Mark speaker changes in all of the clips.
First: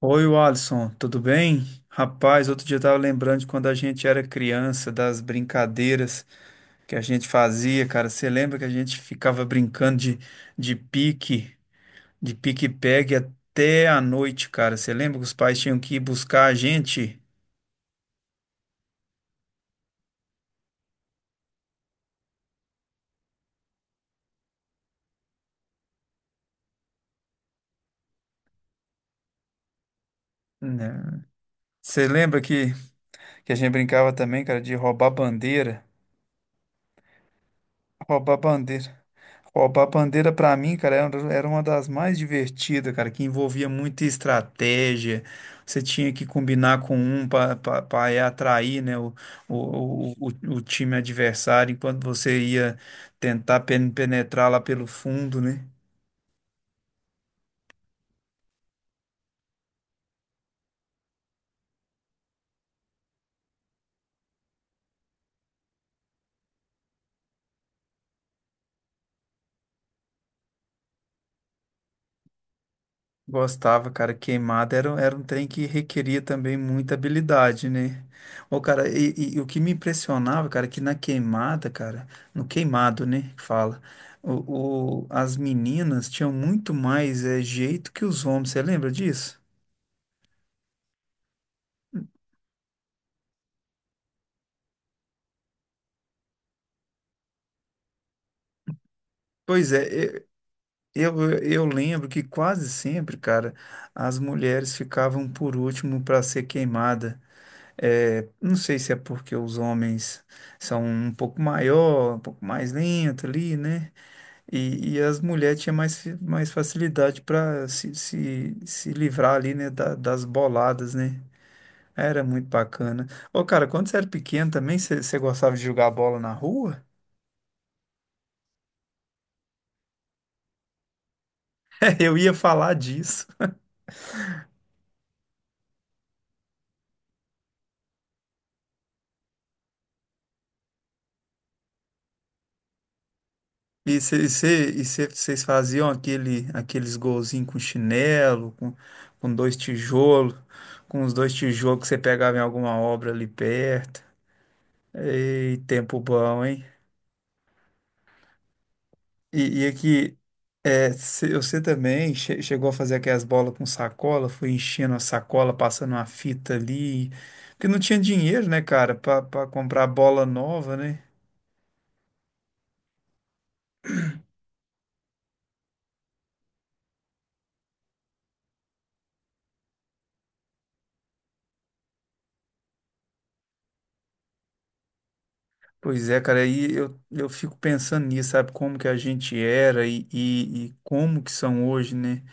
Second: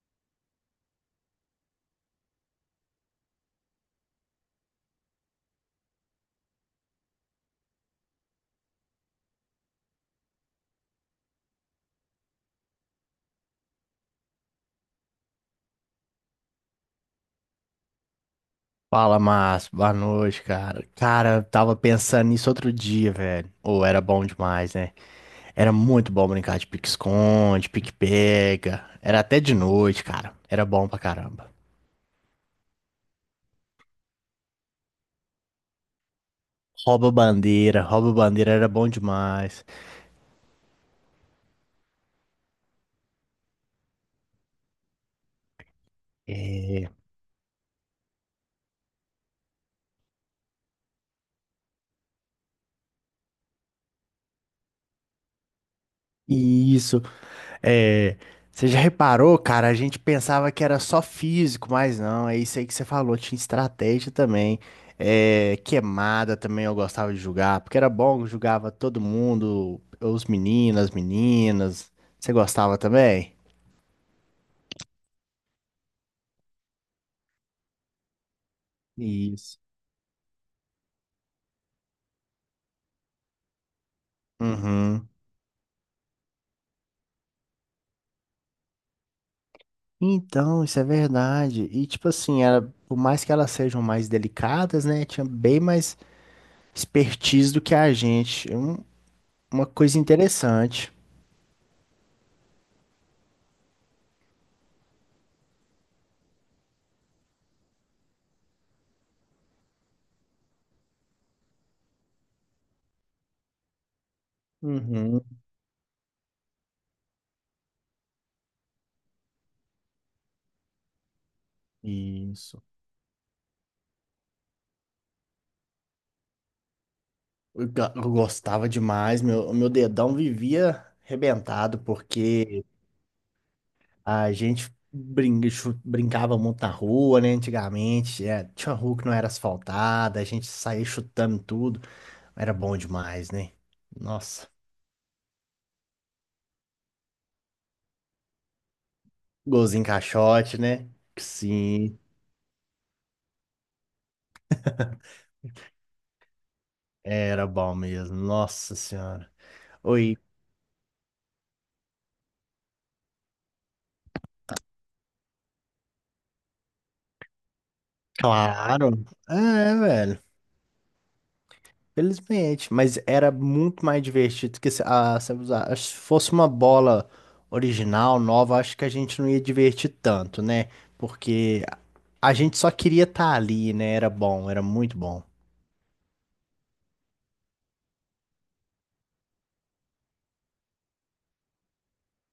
Speaker 1: Oi, Alisson, tudo bem? Rapaz, outro dia eu tava lembrando de quando a gente era criança, das brincadeiras que a gente fazia, cara. Você lembra que a gente ficava brincando de pique, de pique-pegue até a noite, cara? Você lembra que os pais tinham que ir buscar a gente?
Speaker 2: Fala, Márcio. Boa noite, cara. Cara, eu tava pensando nisso outro dia, velho. Ou era bom demais, né? Era muito bom brincar de pique-esconde, pique-pega. Era até de noite, cara. Era bom pra
Speaker 1: Né?
Speaker 2: caramba.
Speaker 1: Você lembra que a gente brincava também, cara, de roubar bandeira?
Speaker 2: Rouba
Speaker 1: Roubar
Speaker 2: bandeira era bom
Speaker 1: bandeira.
Speaker 2: demais.
Speaker 1: Roubar a bandeira pra mim, cara, era uma das mais divertidas, cara, que envolvia muita estratégia. Você tinha que combinar
Speaker 2: É.
Speaker 1: com um para atrair, né, o time adversário, enquanto você ia tentar penetrar lá pelo fundo, né?
Speaker 2: Isso. É, você já reparou, cara? A gente pensava que era só físico, mas não, é isso aí que você falou, tinha estratégia também. É, queimada também eu gostava de jogar, porque era bom, eu jogava todo mundo, os meninos, as meninas. Você gostava também?
Speaker 1: Gostava, cara, queimada era um trem que requeria também muita habilidade, né? Ô, cara, e o
Speaker 2: Isso.
Speaker 1: que me impressionava, cara, é que na queimada, cara, no queimado, né, que fala,
Speaker 2: Uhum.
Speaker 1: as meninas tinham muito mais jeito que os homens, você lembra disso?
Speaker 2: Então, isso é verdade. E tipo assim, era, por mais que elas sejam mais delicadas, né? Tinha bem mais expertise do que a gente. Uma
Speaker 1: Pois é,
Speaker 2: coisa
Speaker 1: e-
Speaker 2: interessante.
Speaker 1: eu lembro que quase sempre, cara, as mulheres ficavam por último para ser queimada. É, não sei se é porque os homens são um pouco maior, um pouco mais lento ali, né? E as
Speaker 2: Uhum.
Speaker 1: mulheres tinham mais, mais facilidade para se livrar ali, né? Das boladas, né? Era muito
Speaker 2: Isso.
Speaker 1: bacana. Ô, cara, quando você era pequeno também, você gostava de jogar bola na rua?
Speaker 2: Eu gostava demais, meu dedão vivia arrebentado,
Speaker 1: Eu ia
Speaker 2: porque
Speaker 1: falar disso.
Speaker 2: a gente brinca- chu- brincava muito na rua, né? Antigamente, é, tinha rua que não era asfaltada, a gente saía chutando tudo. Era bom demais, né?
Speaker 1: E
Speaker 2: Nossa,
Speaker 1: vocês faziam aqueles golzinhos com chinelo, com dois
Speaker 2: golzinho
Speaker 1: tijolos,
Speaker 2: caixote, né?
Speaker 1: com os dois tijolos que você
Speaker 2: Sim,
Speaker 1: pegava em alguma obra ali perto. Ei, tempo bom, hein?
Speaker 2: era bom mesmo. Nossa Senhora.
Speaker 1: E
Speaker 2: Oi,
Speaker 1: aqui, é, você também chegou a fazer aquelas bolas com sacola, foi enchendo a sacola, passando uma fita ali. Porque não tinha dinheiro, né,
Speaker 2: claro.
Speaker 1: cara, pra
Speaker 2: É,
Speaker 1: comprar
Speaker 2: velho.
Speaker 1: bola nova, né?
Speaker 2: Felizmente, mas era muito mais divertido que se usar. Acho que se fosse uma bola original, nova, acho que a gente não ia divertir tanto, né? Porque a gente só queria estar ali, né? Era bom, era muito bom.
Speaker 1: Pois é, cara, aí eu fico pensando nisso, sabe, como que a gente era e como que são hoje, né?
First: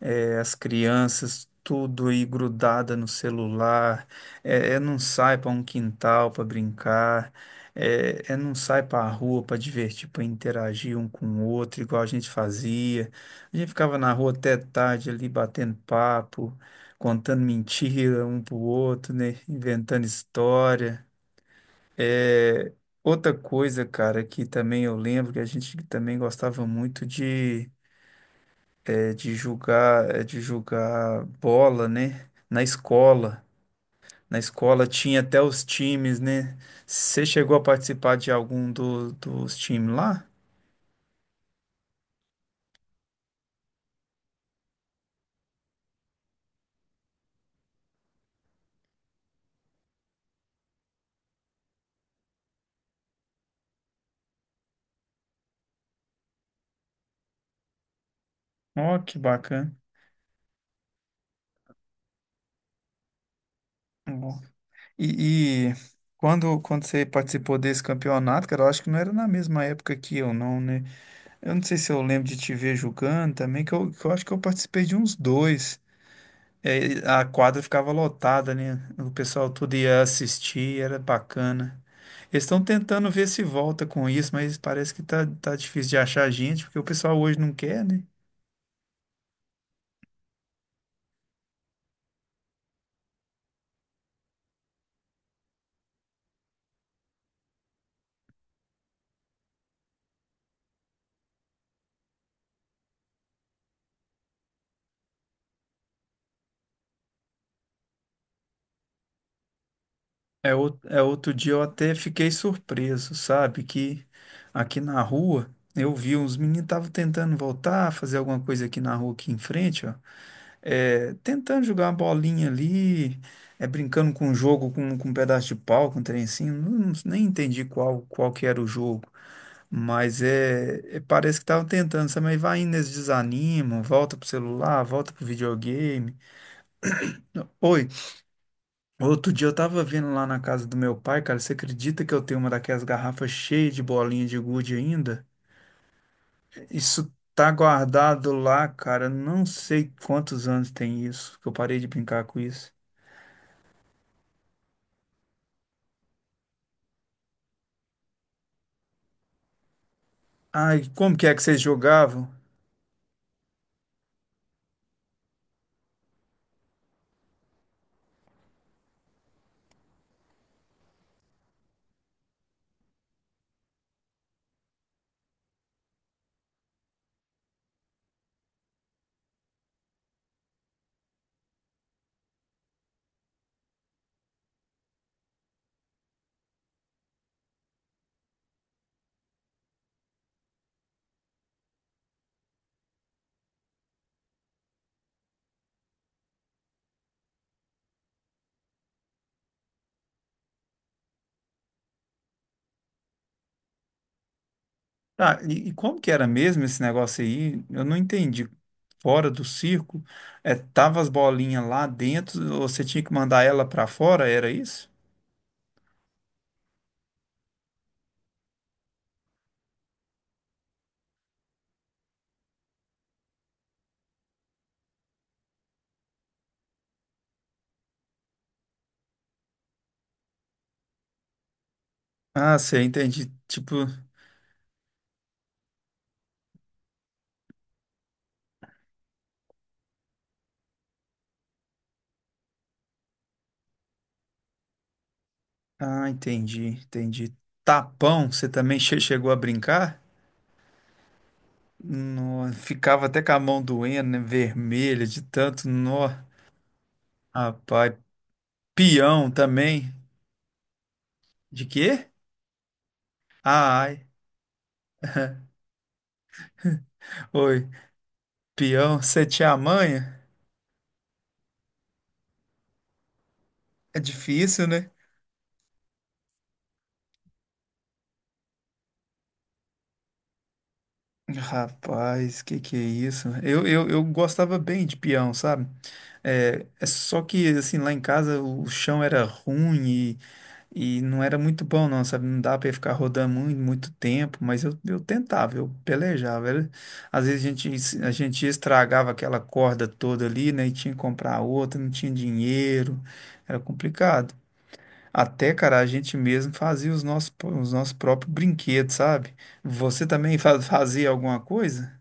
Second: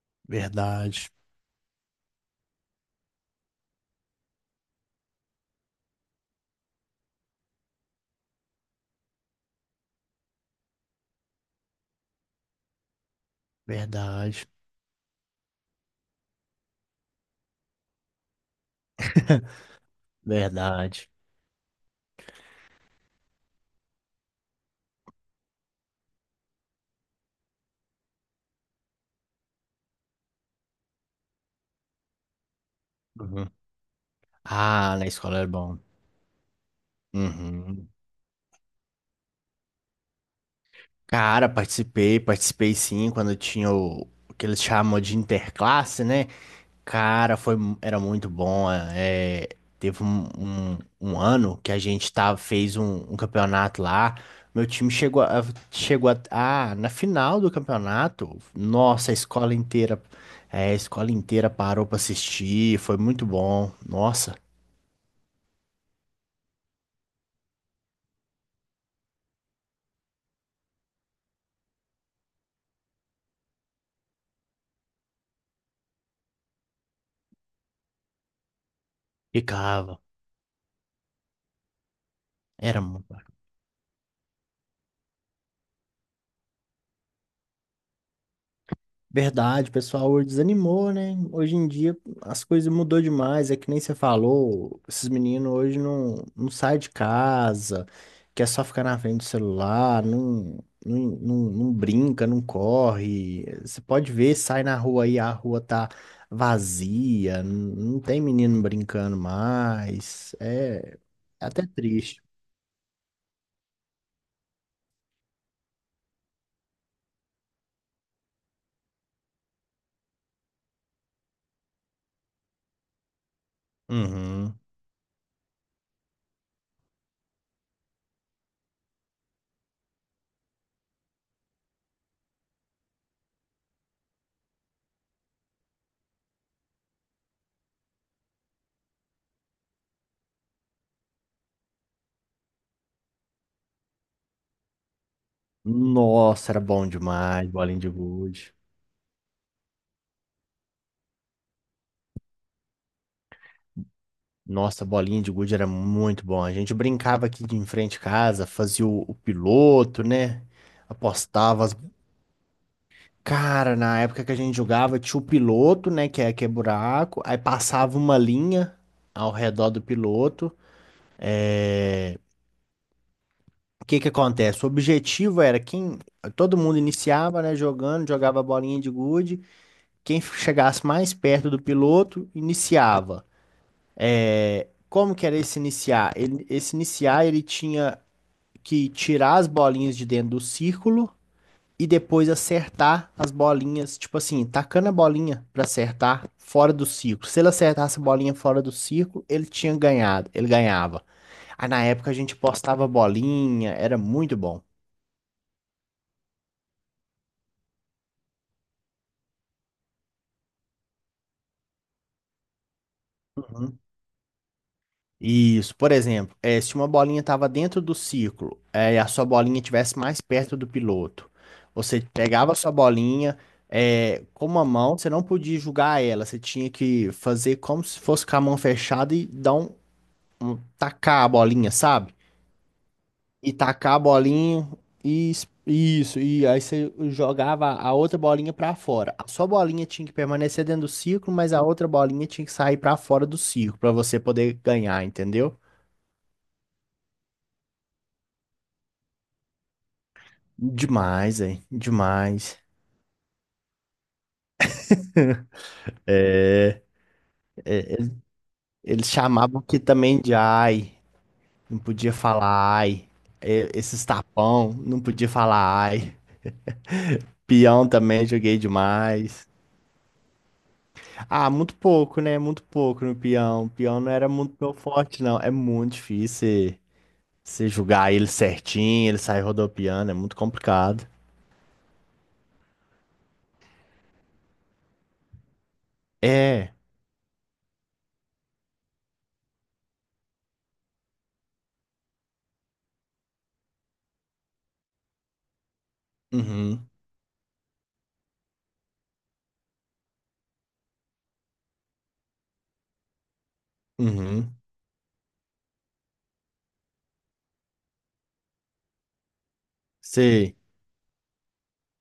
Speaker 1: É, as
Speaker 2: Verdade,
Speaker 1: crianças, tudo aí grudada no celular, é não sai para um quintal para brincar, é não sai para a rua para divertir, para interagir um com o outro, igual a gente fazia. A gente ficava na rua
Speaker 2: verdade,
Speaker 1: até tarde ali batendo papo, contando mentira um pro outro, né? Inventando história.
Speaker 2: verdade.
Speaker 1: É, outra coisa, cara, que também eu lembro que a gente também gostava muito de, é, de jogar bola, né? Na escola.
Speaker 2: Uhum.
Speaker 1: Na escola
Speaker 2: Ah, na
Speaker 1: tinha
Speaker 2: escola
Speaker 1: até
Speaker 2: era
Speaker 1: os
Speaker 2: bom.
Speaker 1: times, né? Você chegou a
Speaker 2: Uhum.
Speaker 1: participar de algum dos times lá?
Speaker 2: Cara, participei, participei sim, quando tinha o que eles chamam de interclasse, né? Cara, era muito bom. Teve um ano que a gente tava, fez um campeonato lá. Meu time chegou na final do campeonato.
Speaker 1: Ó,
Speaker 2: Nossa, a
Speaker 1: que
Speaker 2: escola
Speaker 1: bacana.
Speaker 2: inteira, é, a escola inteira parou pra assistir. Foi muito bom. Nossa,
Speaker 1: Ó. E, e Quando, quando você participou desse campeonato, cara, eu acho que não era na mesma época que eu, não, né? Eu não sei se eu lembro de te ver jogando também, que eu acho que eu participei de uns dois. É, a quadra ficava lotada, né? O pessoal tudo
Speaker 2: ficava.
Speaker 1: ia assistir, era bacana. Eles estão
Speaker 2: Era
Speaker 1: tentando
Speaker 2: muito.
Speaker 1: ver se volta com isso, mas parece que tá difícil de achar gente, porque o pessoal hoje não quer, né?
Speaker 2: Verdade, o pessoal desanimou, né? Hoje em dia as coisas mudou demais, é que nem você falou, esses meninos hoje não, não saem de casa, quer só ficar na frente do celular, não, não brinca, não corre. Você pode ver, sai na rua aí, a rua tá vazia, não, não tem menino brincando mais,
Speaker 1: É,
Speaker 2: é,
Speaker 1: é outro
Speaker 2: é
Speaker 1: dia eu
Speaker 2: até
Speaker 1: até
Speaker 2: triste.
Speaker 1: fiquei surpreso, sabe? Que aqui na rua eu vi uns meninos estavam tentando voltar, fazer alguma coisa aqui na rua aqui em frente, ó. É, tentando jogar uma bolinha ali, é, brincando com um
Speaker 2: Uhum.
Speaker 1: jogo, com um pedaço de pau, com um trencinho, nem entendi qual, qual que era o jogo, mas é, parece que estavam tentando, sabe? Mas vai indo, eles desanimam, volta pro celular, volta pro videogame. Não. Oi, outro dia eu tava vendo lá na casa do meu pai, cara, você acredita que eu tenho uma daquelas garrafas cheias de bolinha de gude ainda?
Speaker 2: Nossa, era bom
Speaker 1: Isso
Speaker 2: demais,
Speaker 1: tá
Speaker 2: bolinha de
Speaker 1: guardado
Speaker 2: gude.
Speaker 1: lá, cara, não sei quantos anos tem isso, que eu parei de brincar com isso.
Speaker 2: Nossa, bolinha de gude era muito bom. A gente brincava aqui de em frente de casa, fazia o piloto, né?
Speaker 1: Ah, e como que é que vocês
Speaker 2: Apostava as...
Speaker 1: jogavam?
Speaker 2: Cara, na época que a gente jogava, tinha o piloto, né? Que é buraco. Aí passava uma linha ao redor do piloto. O que que acontece? O objetivo era quem... Todo mundo iniciava, né? Jogando, jogava a bolinha de gude. Quem chegasse mais perto do piloto, iniciava. É, como que era esse iniciar? Esse iniciar, ele tinha que tirar as bolinhas de dentro do círculo e depois acertar as bolinhas, tipo assim, tacando a bolinha pra acertar fora do círculo. Se ele acertasse a bolinha fora do círculo, ele tinha ganhado, ele ganhava. Aí na época a gente postava bolinha, era muito bom.
Speaker 1: Ah, e como que era mesmo esse negócio aí? Eu não entendi. Fora do circo, é, tava as bolinhas lá dentro, você tinha que mandar ela pra fora, era isso?
Speaker 2: Isso, por exemplo, se uma bolinha estava dentro do círculo, e a sua bolinha estivesse mais perto do piloto, você pegava a sua bolinha, com uma mão, você não podia jogar ela, você tinha que fazer como se fosse com a mão fechada e dar tacar a bolinha, sabe?
Speaker 1: Ah, você entendi.
Speaker 2: E
Speaker 1: Tipo,
Speaker 2: tacar a bolinha isso, e aí você jogava a outra bolinha para fora. A sua bolinha tinha que permanecer dentro do círculo, mas a outra bolinha tinha que sair para fora do círculo para você poder ganhar, entendeu?
Speaker 1: ah, entendi, entendi. Tapão, você também chegou a brincar?
Speaker 2: Demais, é.
Speaker 1: Nó,
Speaker 2: Demais.
Speaker 1: ficava até com a mão doendo, né? Vermelha de tanto nó.
Speaker 2: É,
Speaker 1: Rapaz,
Speaker 2: eles
Speaker 1: peão
Speaker 2: chamavam aqui
Speaker 1: também.
Speaker 2: também de ai.
Speaker 1: De
Speaker 2: Não
Speaker 1: quê?
Speaker 2: podia falar ai. É,
Speaker 1: Ah,
Speaker 2: esses
Speaker 1: ai.
Speaker 2: tapão, não podia falar ai.
Speaker 1: Oi,
Speaker 2: Peão também joguei
Speaker 1: peão, você
Speaker 2: demais.
Speaker 1: tinha a manha?
Speaker 2: Ah, muito pouco, né? Muito pouco no peão.
Speaker 1: É
Speaker 2: Peão não era muito
Speaker 1: difícil,
Speaker 2: meu
Speaker 1: né?
Speaker 2: forte, não. É muito difícil você julgar ele certinho, ele sair rodopiando, é muito complicado.
Speaker 1: Rapaz, que é isso? Eu gostava bem de peão, sabe? É,
Speaker 2: É.
Speaker 1: é só que, assim, lá em casa o chão era ruim e não era muito bom, não, sabe? Não dava pra eu ficar rodando muito, muito tempo, mas eu tentava, eu pelejava. Era-
Speaker 2: Uhum.
Speaker 1: Às vezes a gente estragava aquela corda toda ali, né? E tinha que comprar outra, não tinha dinheiro, era complicado.
Speaker 2: Uhum.
Speaker 1: Até, cara, a gente mesmo fazia os nossos próprios brinquedos, sabe? Você também
Speaker 2: Você
Speaker 1: fazia alguma coisa?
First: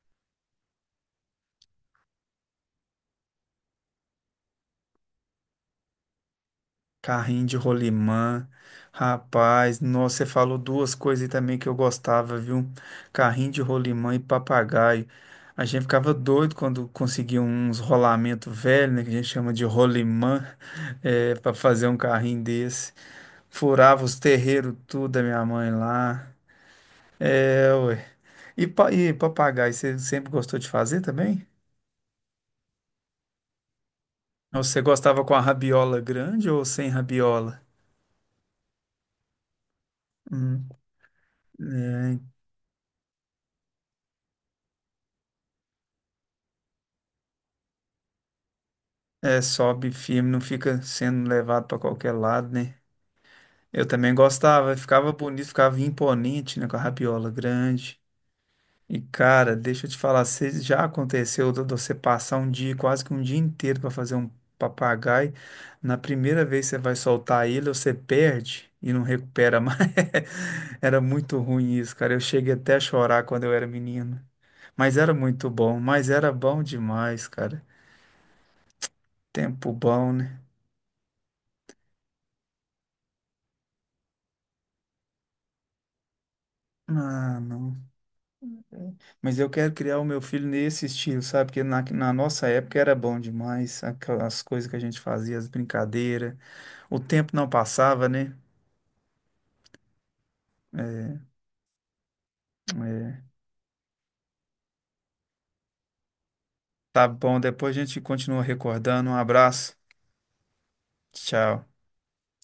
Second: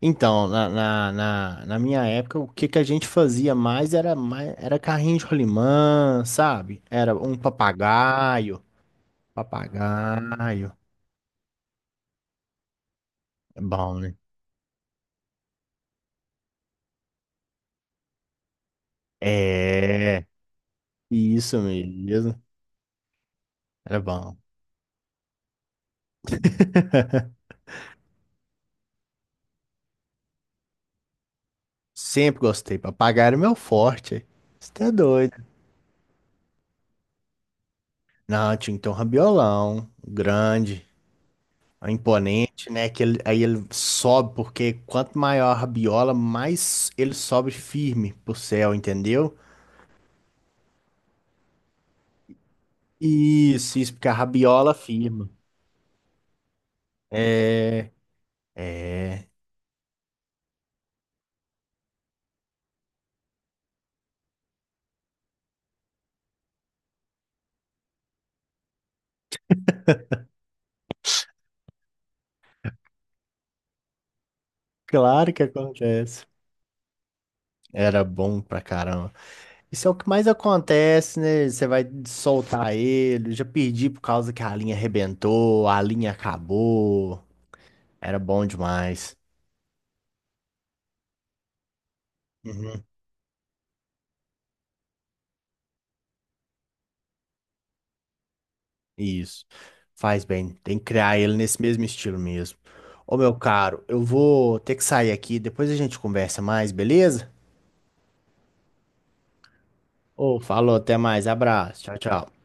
Speaker 2: então, na minha época, o que que a gente fazia mais, era carrinho de rolimã, sabe? Era um
Speaker 1: Carrinho de rolimã.
Speaker 2: papagaio.
Speaker 1: Rapaz, nossa, você falou
Speaker 2: Papagaio.
Speaker 1: duas coisas aí também que eu gostava, viu? Carrinho
Speaker 2: É
Speaker 1: de
Speaker 2: bom,
Speaker 1: rolimã
Speaker 2: né?
Speaker 1: e papagaio. A gente ficava doido quando conseguia uns rolamentos velhos, né? Que a gente chama de
Speaker 2: É,
Speaker 1: rolimã, é, para
Speaker 2: isso
Speaker 1: fazer um
Speaker 2: mesmo.
Speaker 1: carrinho desse.
Speaker 2: Era
Speaker 1: Furava os
Speaker 2: bom.
Speaker 1: terreiros tudo da minha mãe lá. É, ué. E, e papagaio, você sempre gostou de fazer também?
Speaker 2: Sempre gostei. Papagaio era meu forte.
Speaker 1: Ou
Speaker 2: Você
Speaker 1: você
Speaker 2: tá
Speaker 1: gostava com a
Speaker 2: doido.
Speaker 1: rabiola grande ou sem rabiola?
Speaker 2: Não, tinha que um rabiolão
Speaker 1: Hum,
Speaker 2: grande. É imponente, né? Que aí ele sobe, porque quanto maior a rabiola, mais ele sobe firme pro céu, entendeu?
Speaker 1: é, sobe firme, não fica sendo levado para qualquer lado, né?
Speaker 2: Isso,
Speaker 1: Eu
Speaker 2: isso, porque a
Speaker 1: também
Speaker 2: rabiola
Speaker 1: gostava, ficava
Speaker 2: firma.
Speaker 1: bonito, ficava imponente, né, com a rabiola
Speaker 2: É,
Speaker 1: grande. E
Speaker 2: é,
Speaker 1: cara, deixa eu te falar, se já aconteceu de você passar um dia, quase que um dia inteiro para fazer um papagaio, na primeira vez que você vai soltar ele, você perde e não recupera mais. Era muito ruim isso, cara. Eu cheguei até a chorar quando eu era menino. Mas era
Speaker 2: claro que
Speaker 1: muito bom, mas
Speaker 2: acontece.
Speaker 1: era bom demais, cara.
Speaker 2: Era bom pra caramba.
Speaker 1: Tempo
Speaker 2: Isso é o que
Speaker 1: bom,
Speaker 2: mais
Speaker 1: né?
Speaker 2: acontece, né? Você vai soltar ele. Já perdi por causa que a linha arrebentou, a linha acabou.
Speaker 1: Ah, não.
Speaker 2: Era bom demais.
Speaker 1: Mas eu quero criar o meu filho nesse estilo, sabe? Porque na nossa época era bom demais, aquelas coisas que a gente fazia, as brincadeiras. O tempo não passava, né?
Speaker 2: Isso. Faz bem. Tem que criar
Speaker 1: É,
Speaker 2: ele nesse mesmo estilo mesmo. Ô,
Speaker 1: é.
Speaker 2: meu caro, eu vou ter que sair aqui. Depois a gente conversa mais,
Speaker 1: Tá
Speaker 2: beleza?
Speaker 1: bom, depois a gente continua recordando. Um abraço.
Speaker 2: Ô, falou, até mais.
Speaker 1: Tchau.
Speaker 2: Abraço. Tchau, tchau.